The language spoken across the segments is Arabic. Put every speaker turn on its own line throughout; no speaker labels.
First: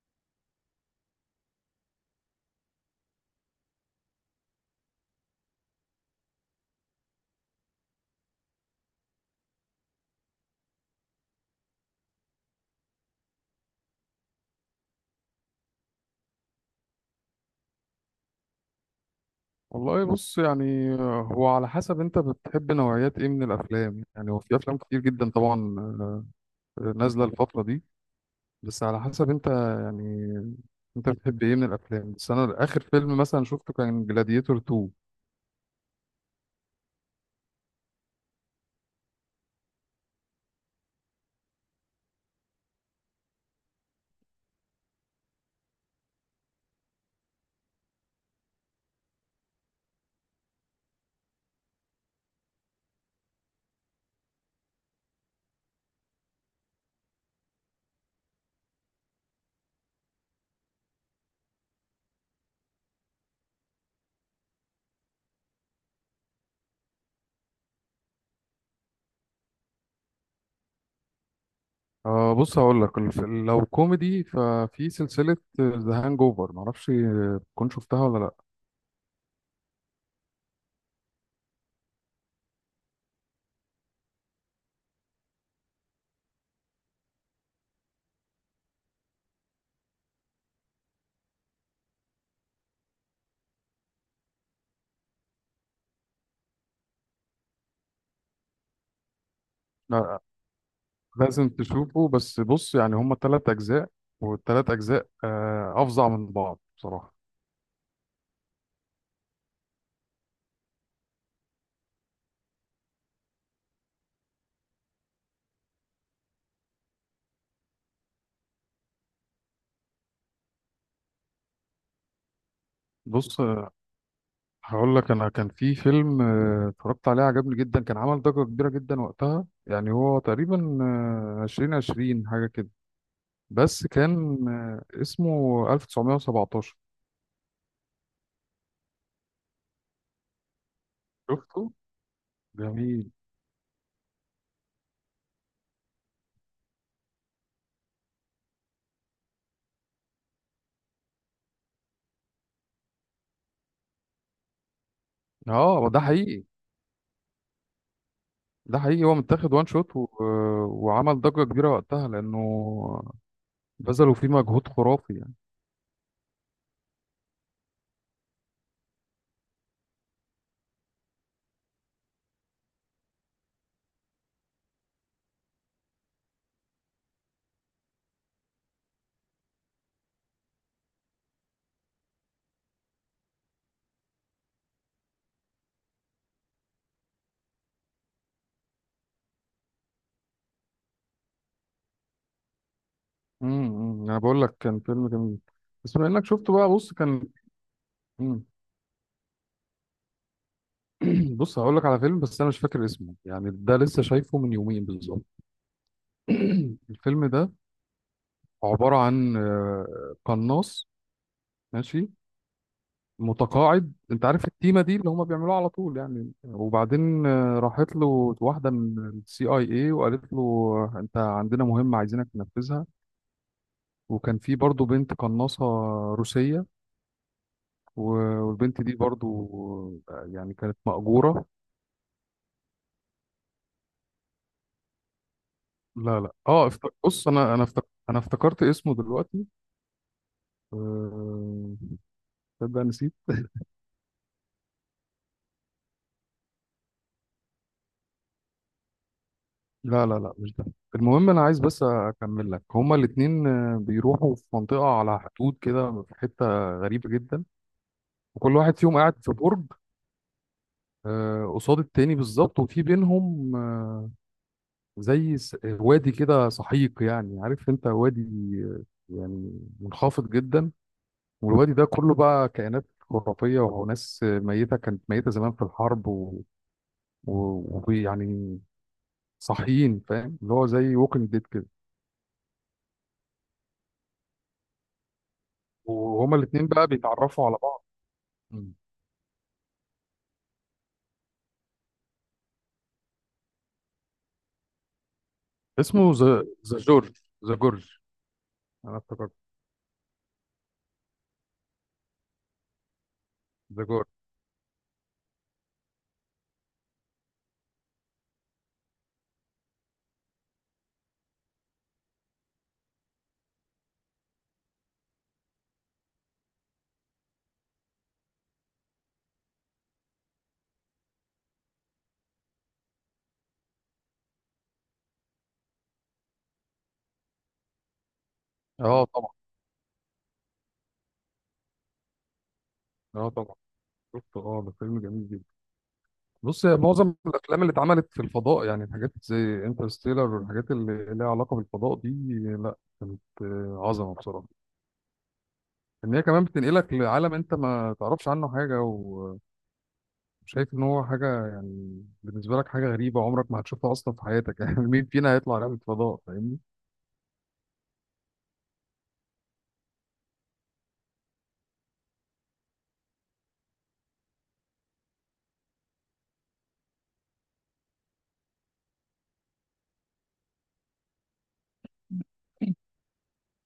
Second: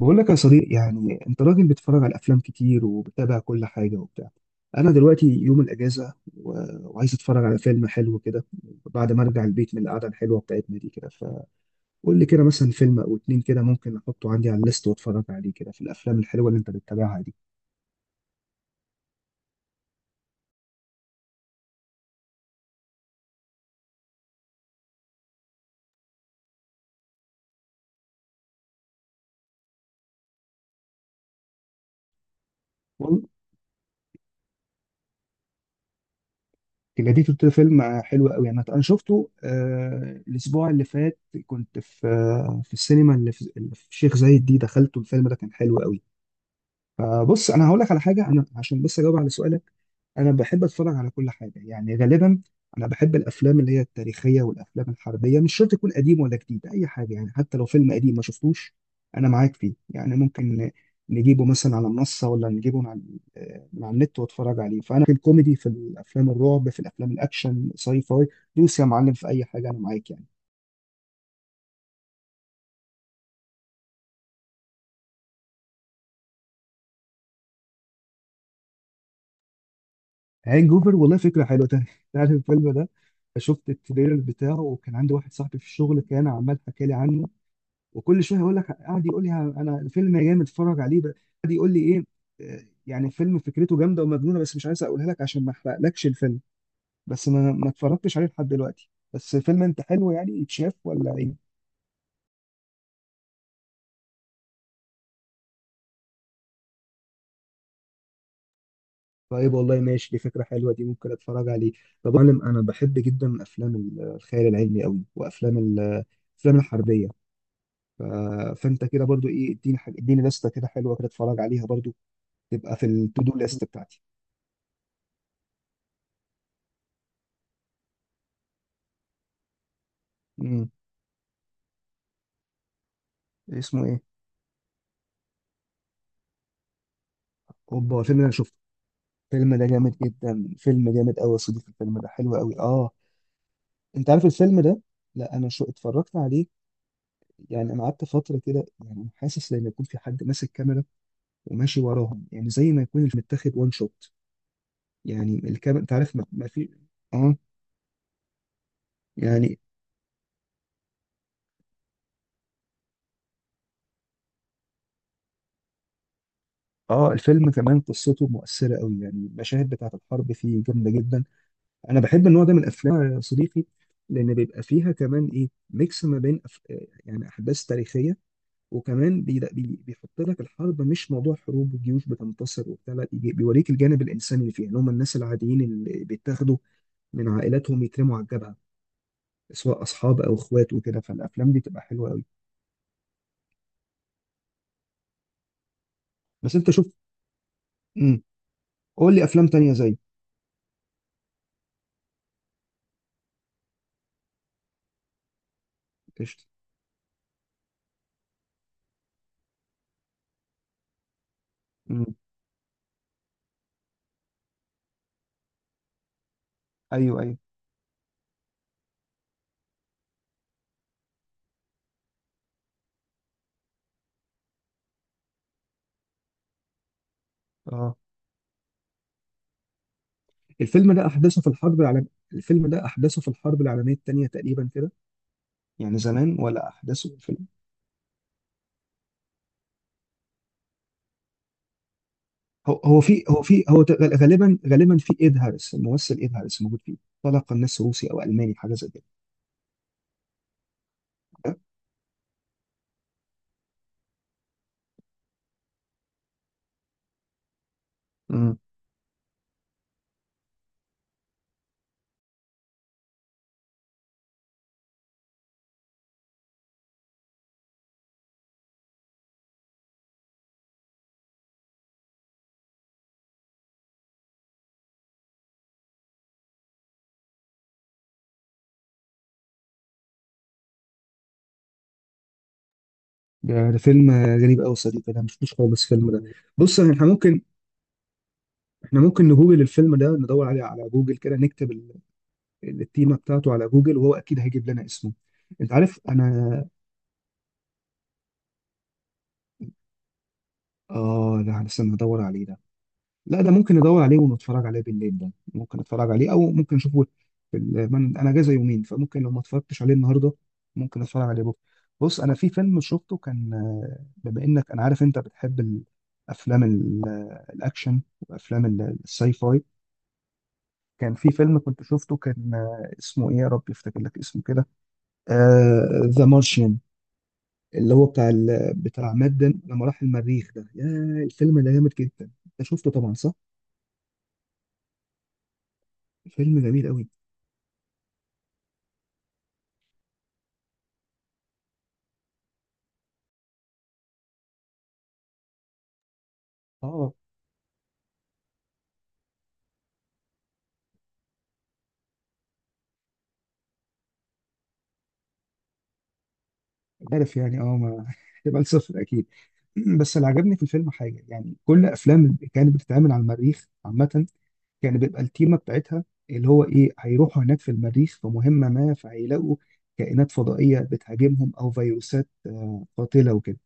بقول لك يا صديق، يعني انت راجل بتتفرج على افلام كتير وبتابع كل حاجه وبتاع. انا دلوقتي يوم الاجازه وعايز اتفرج على فيلم حلو كده بعد ما ارجع البيت من القعده الحلوه بتاعتنا دي كده. فقول لي كده مثلا فيلم او اتنين كده ممكن احطه عندي على الليست واتفرج عليه، كده في الافلام الحلوه اللي انت بتتابعها دي.
والله بص يعني هو على حسب انت بتحب نوعيات ايه من الافلام؟ يعني هو في افلام كتير جدا طبعا، نازله الفتره دي. بس على حسب انت يعني، انت بتحب ايه من الافلام؟ بس انا اخر فيلم
والله
مثلا شفته كان جلاديتور 2.
جديد، قلت فيلم حلو قوي يعني. انا شفته الاسبوع اللي فات، كنت في في السينما اللي في الشيخ زايد دي، دخلته الفيلم ده كان حلو قوي. بص انا هقول لك على حاجه، انا عشان بس اجاوب على سؤالك. انا بحب اتفرج على كل حاجه يعني غالبا. انا بحب الافلام اللي هي التاريخيه والافلام الحربيه، مش شرط تكون قديم ولا جديد، اي حاجه يعني حتى لو فيلم قديم ما شفتوش انا معاك فيه، يعني ممكن نجيبه مثلا على منصه، ولا نجيبه من على، من على النت واتفرج عليه. فانا في الكوميدي، في الافلام الرعب، في الافلام الاكشن ساي فاي، دوس يا معلم في اي حاجه، انا معاك يعني.
بص، هقول لك لو كوميدي ففي سلسله ذا هانج اوفر، معرفش تكون شفتها ولا لا.
هانج اوفر، والله فكره حلوه. تعرف الفيلم ده؟ شفت التريلر بتاعه، وكان عندي واحد صاحبي في الشغل كان عمال حكى لي عنه، وكل شويه يقول لك، قاعد يقول لي انا الفيلم يا جامد اتفرج عليه بقى. قاعد يقول لي ايه، يعني الفيلم فكرته جامده ومجنونه، بس مش عايز اقولها لك عشان ما احرقلكش الفيلم. بس ما اتفرجتش عليه لحد دلوقتي. بس فيلم انت حلو
لا،
يعني يتشاف ولا ايه؟
لازم تشوفه. بس بص يعني هما ثلاث اجزاء، والثلاث اجزاء افظع من بعض بصراحه.
طيب والله ماشي، دي فكره حلوه دي، ممكن اتفرج عليه. طب يا معلم، انا بحب جدا افلام الخيال العلمي قوي، وافلام الافلام الحربيه. ف- فانت كده برضو ايه، اديني حاجه، اديني لسته كده حلوه كده اتفرج عليها برضو، تبقى في التو دو
بص
ليست بتاعتي.
هقول لك، انا كان في فيلم اتفرجت عليه، عجبني جدا، كان عمل ضجة كبيرة جدا وقتها. يعني هو
امم
تقريبا عشرين عشرين حاجة كده،
اسمه
بس
ايه؟
كان اسمه 1917.
اوبا الفيلم ده انا شفته، الفيلم ده جامد جدا، فيلم جامد قوي يا
شفته؟
صديقي، الفيلم ده حلو قوي اه.
جميل.
انت عارف الفيلم ده؟ لا انا شو اتفرجت عليه يعني. انا قعدت فتره كده يعني، أنا حاسس لما يكون في حد ماسك كاميرا وماشي وراهم، يعني زي ما يكون متاخد وان شوت، يعني الكاميرا
اه
انت
ده
عارف ما,
حقيقي.
ما في. اه.
ده حقيقي، هو متاخد
يعني
وان شوت و وعمل ضجة كبيرة وقتها لأنه بذلوا فيه مجهود خرافي يعني.
اه الفيلم كمان قصته مؤثره قوي يعني، المشاهد بتاعت الحرب فيه جامده جدا. انا بحب النوع ده من الافلام يا صديقي، لان بيبقى فيها كمان ايه، ميكس ما بين يعني احداث تاريخيه، وكمان بيحط لك الحرب مش موضوع حروب وجيوش بتنتصر وبتاع، لا بيوريك الجانب الانساني اللي فيها، اللي هم الناس العاديين اللي بيتاخدوا من عائلاتهم يترموا على الجبهه، سواء اصحاب او اخوات وكده. فالافلام دي بتبقى حلوه قوي.
انا بقول لك كان فيلم جميل، بس بما انك شفته
بس
بقى،
انت شوف.
بص كان…
امم
مم.
قول لي افلام تانية زي.
بص هقول لك على فيلم، بس انا مش فاكر اسمه يعني، ده لسه شايفه من يومين بالظبط.
قشطه.
الفيلم ده عبارة عن قناص، ماشي،
امم.
متقاعد. انت عارف التيمة دي اللي هما بيعملوها على طول يعني.
ايوه
وبعدين
ايوه.
راحت له واحدة من السي اي اي، وقالت له انت عندنا مهمة عايزينك تنفذها. وكان في برضو بنت قناصة روسية،
اه
والبنت دي برضو يعني كانت
الفيلم ده احداثه
مأجورة.
في الحرب العالميه، الفيلم ده احداثه في الحرب العالميه الثانيه تقريبا كده، يعني
لا لا،
زمان
اه
ولا احداثه
بص،
الفيلم؟
انا افتكرت اسمه دلوقتي. آه، تصدق
هو هو
نسيت.
في هو في هو ت- غالبا، غالبا في ايد هاريس الممثل، ايد هاريس موجود فيه، طلع قناص روسي او الماني حاجه زي كده.
لا لا لا، مش ده. المهم انا
ده.
عايز بس اكمل لك، هما الاتنين بيروحوا في منطقة على حدود كده، في حتة غريبة جدا.
امم.
وكل واحد فيهم قاعد في برج قصاد التاني بالظبط، وفي بينهم زي وادي كده سحيق. يعني عارف انت وادي آه، يعني منخفض جدا. والوادي ده كله بقى كائنات خرافية وناس ميتة، كانت ميتة زمان في الحرب، ويعني ويعني صاحيين، فاهم؟ اللي هو زي ووكينج ديد كده.
ده ده فيلم غريب قوي صديقي، انا ما شفتوش خالص الفيلم ده.
وهما الاتنين
بص
بقى
يعني احنا ممكن،
بيتعرفوا على بعض. مم.
احنا ممكن نجوجل الفيلم ده، ندور عليه على جوجل كده، نكتب التيمه بتاعته على جوجل، وهو اكيد هيجيب لنا اسمه. انت عارف
اسمه ذا،
انا.
ذا جورج، ذا جورج. انا افتكرت،
اه لا أنا استنى ادور عليه ده، لا ده ممكن
ذا
ندور
جورج.
عليه ونتفرج عليه بالليل، ده ممكن اتفرج عليه او ممكن اشوفه في انا اجازه يومين، فممكن لو ما اتفرجتش عليه النهارده ممكن اتفرج عليه بكره. بص انا في فيلم شفته كان، بما انك انا عارف انت بتحب الافلام الاكشن وافلام الساي فاي. كان في فيلم كنت شفته كان، اسمه ايه يا رب يفتكر لك اسمه كده، ذا مارشيان، اللي هو بتاع
اه
بتاع مات
طبعا.
ديمون لما راح المريخ ده يا. الفيلم ده جامد جدا، انت شفته طبعا
اه
صح؟
طبعا شفته، اه ده فيلم جميل جدا.
فيلم
بص، يا
جميل قوي.
معظم الافلام اللي اتعملت في الفضاء، يعني الحاجات زي انترستيلر والحاجات اللي ليها علاقه بالفضاء دي، لا، كانت عظمه بصراحه. ان هي كمان بتنقلك
اه
لعالم انت ما تعرفش عنه حاجه، وشايف ان هو حاجه يعني بالنسبه لك حاجه غريبه عمرك ما هتشوفها اصلا في حياتك. يعني مين فينا هيطلع رحله فضاء؟ فاهمني؟
عارف يعني، اه ما هتبقى صفر اكيد. بس اللي عجبني في الفيلم حاجه يعني، كل افلام اللي كانت بتتعمل على المريخ عامه كان بيبقى التيمه بتاعتها اللي هو ايه، هيروحوا هناك في المريخ في مهمه ما، فهيلاقوا كائنات فضائيه بتهاجمهم، او فيروسات قاتله وكده.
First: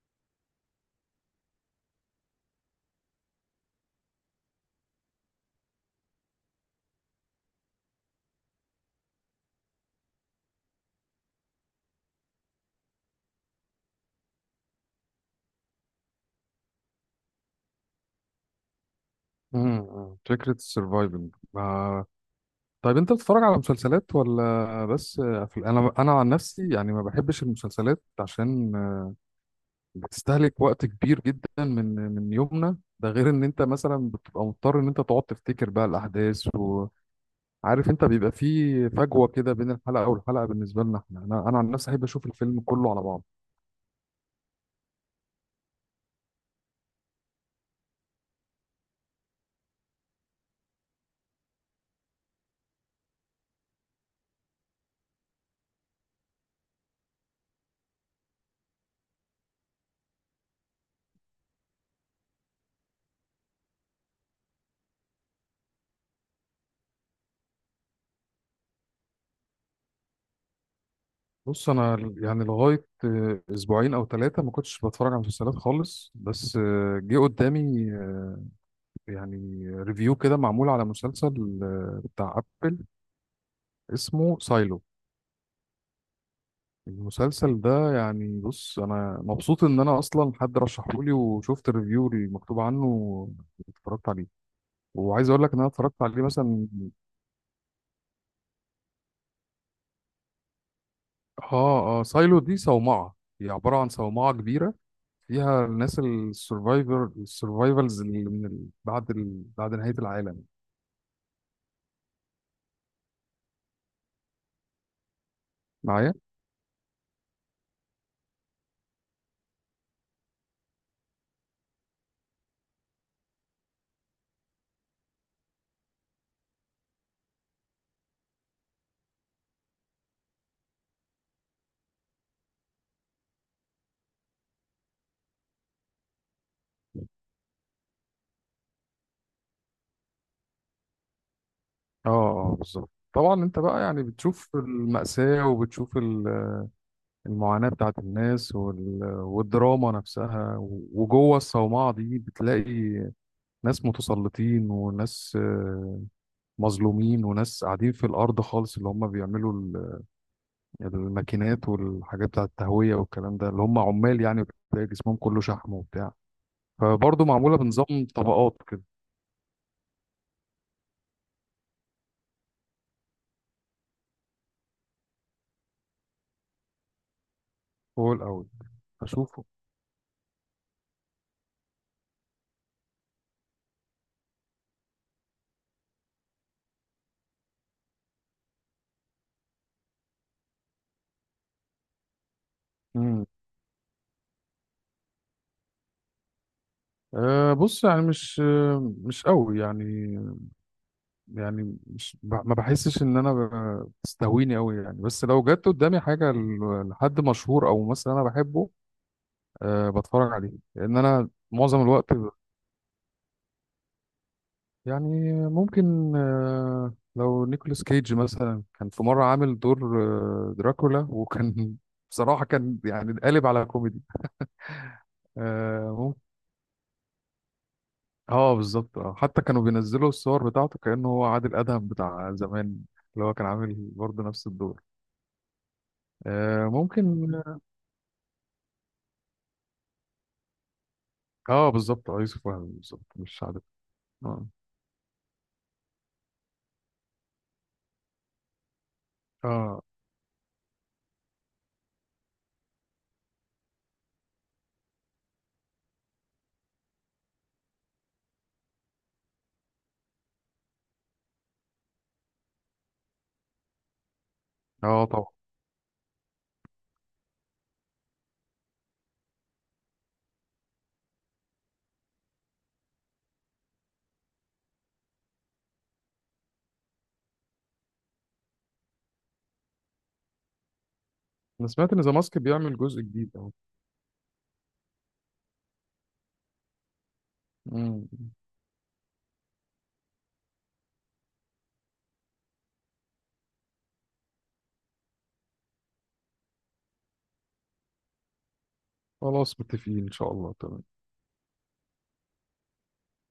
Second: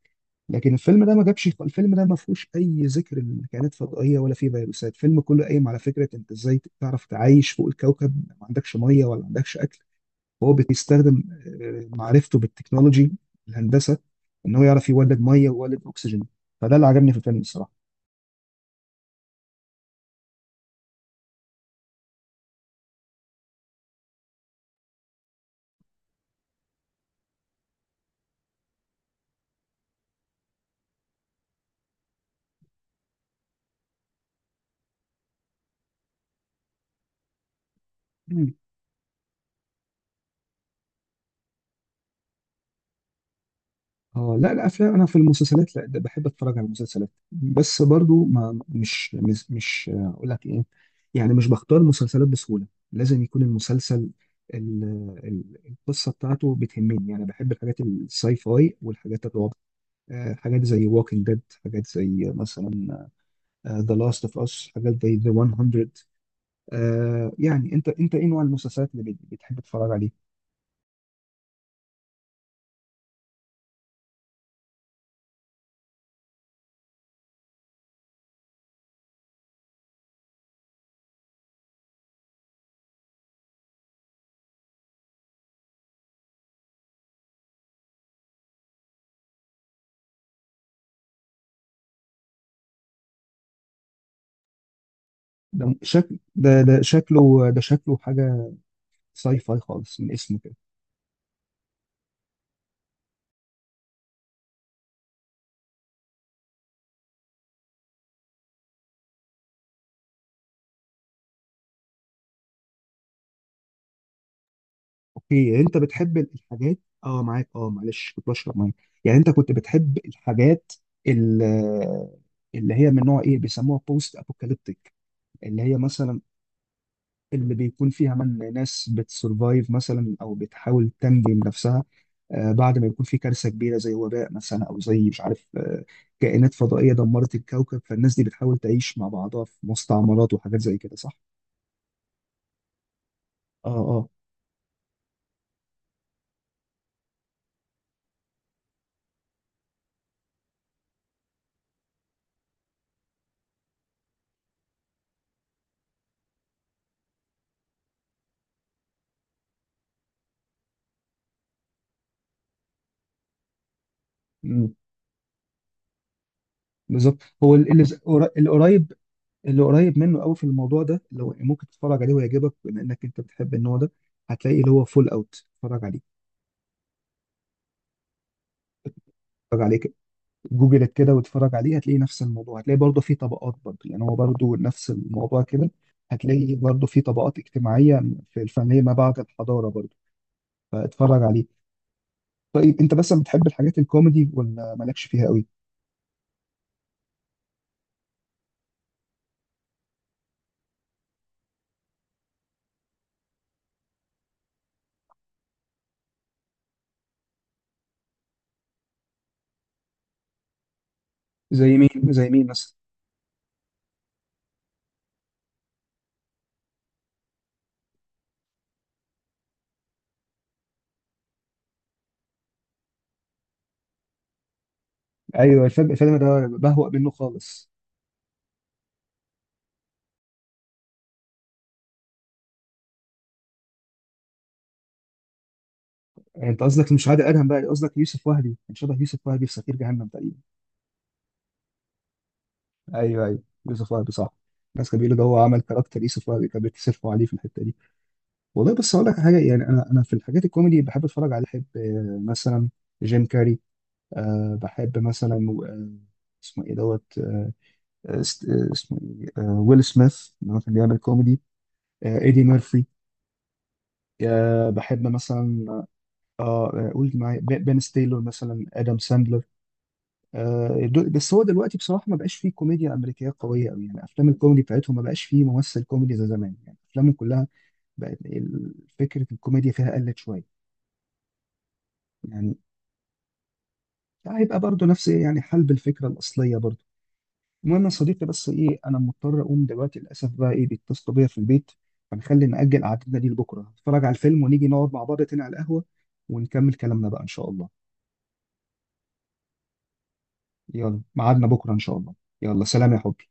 لكن الفيلم ده ما جابش، الفيلم ده ما فيهوش اي ذكر لكائنات فضائيه ولا فيه فيروسات. الفيلم كله قايم على فكره انت ازاي تعرف تعيش فوق الكوكب ما عندكش ميه ولا عندكش اكل. هو بيستخدم معرفته بالتكنولوجي، الهندسه، ان هو يعرف يولد ميه ويولد اكسجين. فده اللي عجبني في الفيلم الصراحه.
مم. فكره السرفايفنج. طيب انت بتتفرج على مسلسلات ولا بس انا انا عن نفسي يعني ما بحبش المسلسلات، عشان بتستهلك وقت كبير جدا من يومنا ده. غير ان انت مثلا بتبقى مضطر ان انت تقعد تفتكر بقى الاحداث، وعارف انت بيبقى
مم.
في فجوة كده بين الحلقة والحلقة بالنسبة لنا احنا. انا عن نفسي احب اشوف الفيلم كله على بعض.
اه لا الافلام، انا في المسلسلات لا، ده بحب اتفرج على المسلسلات بس برضو ما مش مش, مش اقول لك ايه، يعني مش بختار مسلسلات بسهوله. لازم يكون المسلسل ال- القصه بتاعته بتهمني. يعني بحب الحاجات الساي فاي والحاجات الرعب، حاجات زي ووكينج ديد، حاجات زي مثلا ذا لاست اوف اس، حاجات زي ذا 100. يعني انت، انت ايه نوع المسلسلات بتحب تتفرج عليه؟
بص انا يعني لغاية اسبوعين او ثلاثة ما كنتش بتفرج على مسلسلات خالص، بس جه قدامي يعني ريفيو كده معمول على مسلسل بتاع ابل اسمه سايلو. المسلسل ده يعني، بص انا مبسوط ان انا اصلا حد رشحه لي، وشفت الريفيو المكتوب عنه واتفرجت عليه، وعايز اقول لك ان انا
ده
اتفرجت
شكل
عليه
ده
مثلا.
ده شكله ده شكله حاجه ساي فاي خالص من اسمه كده.
اه اه، سايلو دي صومعة، هي عبارة عن صومعة كبيرة فيها الناس السرفايفر، السرفايفلز اللي من ال… بعد ال… بعد نهاية العالم.
اوكي انت
معايا؟
بتحب الحاجات. اه معاك، اه معلش كنت بشرب ميه. يعني انت كنت بتحب الحاجات ال- اللي هي من نوع ايه بيسموها بوست ابوكاليبتيك، اللي هي مثلا، اللي بيكون فيها من ناس بتسرفايف مثلا، او بتحاول تنجم نفسها بعد ما يكون في كارثه كبيره زي وباء مثلا، او زي مش عارف، كائنات فضائيه دمرت الكوكب، فالناس دي بتحاول تعيش مع بعضها في مستعمرات وحاجات زي كده صح؟
اه اه بالظبط، طبعا انت
اه
بقى يعني
اه.
بتشوف المأساة وبتشوف ال… المعاناة بتاعت الناس وال… والدراما نفسها. وجوه الصومعة دي بتلاقي ناس متسلطين وناس مظلومين، وناس قاعدين في الأرض خالص اللي هم بيعملوا الماكينات والحاجات بتاعت التهوية والكلام ده، اللي هم عمال يعني
مم،
بتلاقي جسمهم كله شحم وبتاع.
بالظبط.
فبرضه
هو
معمولة
ال- اللي ز-
بنظام
قر- اللي
طبقات كده.
قريب، اللي قريب منه قوي في الموضوع ده لو ممكن تتفرج عليه ويعجبك بما انك انت بتحب النوع ده، هتلاقي اللي هو فول اوت، اتفرج عليه.
فوق الأول أشوفه.
اتفرج عليه، جوجلت كده واتفرج عليه، هتلاقي نفس الموضوع، هتلاقي برضه في طبقات برضه، يعني هو برضه نفس الموضوع كده. هتلاقي برضه في طبقات اجتماعية، في الفنية ما بعد الحضارة برضه، فاتفرج عليه. طيب انت مثلا
مم.
بتحب الحاجات الكوميدي ولا مالكش فيها قوي؟
أه بص يعني مش مش قوي يعني. يعني مش ما بحسش ان انا بتستهويني قوي يعني، بس لو جت قدامي حاجه لحد مشهور او ممثل انا بحبه أه بتفرج عليه، لان انا
زي
معظم
مين
الوقت
زي مين مثلا؟
يعني ممكن أه، لو نيكولاس كيج مثلا كان في مره عامل دور دراكولا، وكان بصراحه كان يعني قالب على كوميدي.
ايوه الفيلم
اه
الفيلم
ممكن.
ده بهوأ منه خالص.
اه بالظبط، اه حتى كانوا بينزلوا الصور بتاعته كانه هو عادل ادهم بتاع زمان، اللي هو كان عامل برضه نفس الدور
انت قصدك مش عادل
ممكن.
ادهم بقى، قصدك يوسف وهبي، كان شبه يوسف وهبي في سفير جهنم تقريبا.
اه بالظبط، اه يوسف وهبي بالظبط،
ايوه ايوه
مش عارف.
يوسف وهبي صح.
اه.
الناس كانوا بيقولوا ده هو عمل كاركتر يوسف وهبي، كان بيتصرفوا عليه في الحتة دي. والله بس اقول لك حاجه يعني،
اه
انا في الحاجات الكوميدي بحب اتفرج على، بحب مثلا جيم كاري. أه بحب مثلا آه، اسمه ايه دوت اسمه ايه ويل سميث، اللي هو كان بيعمل كوميدي، ايدي ميرفي. أه
اه
بحب
طبعا.
مثلا اه قول معايا، بن ستيلر مثلا، ادم ساندلر. أه بس هو دلوقتي بصراحه ما بقاش فيه كوميديا امريكيه قويه قوي يعني. افلام الكوميدي بتاعتهم ما بقاش فيه ممثل كوميدي زي زمان، يعني افلامهم كلها بقت فكره الكوميديا فيها قلت شويه.
انا سمعت ان ذا ماسك
يعني
بيعمل جزء جديد اهو.
هيبقى برضه نفس ايه يعني، حلب الفكره الاصليه برضه. المهم يا
مم.
صديقي بس ايه، انا مضطر اقوم دلوقتي للاسف بقى، ايه بيتصلوا بيا في البيت. فنخلي نأجل قعدتنا دي لبكره، نتفرج على الفيلم ونيجي نقعد مع بعض تاني على القهوه، ونكمل كلامنا بقى ان شاء الله.
خلاص متفقين ان شاء الله، تمام.
يلا ميعادنا بكره ان شاء الله. يلا سلام يا حبي.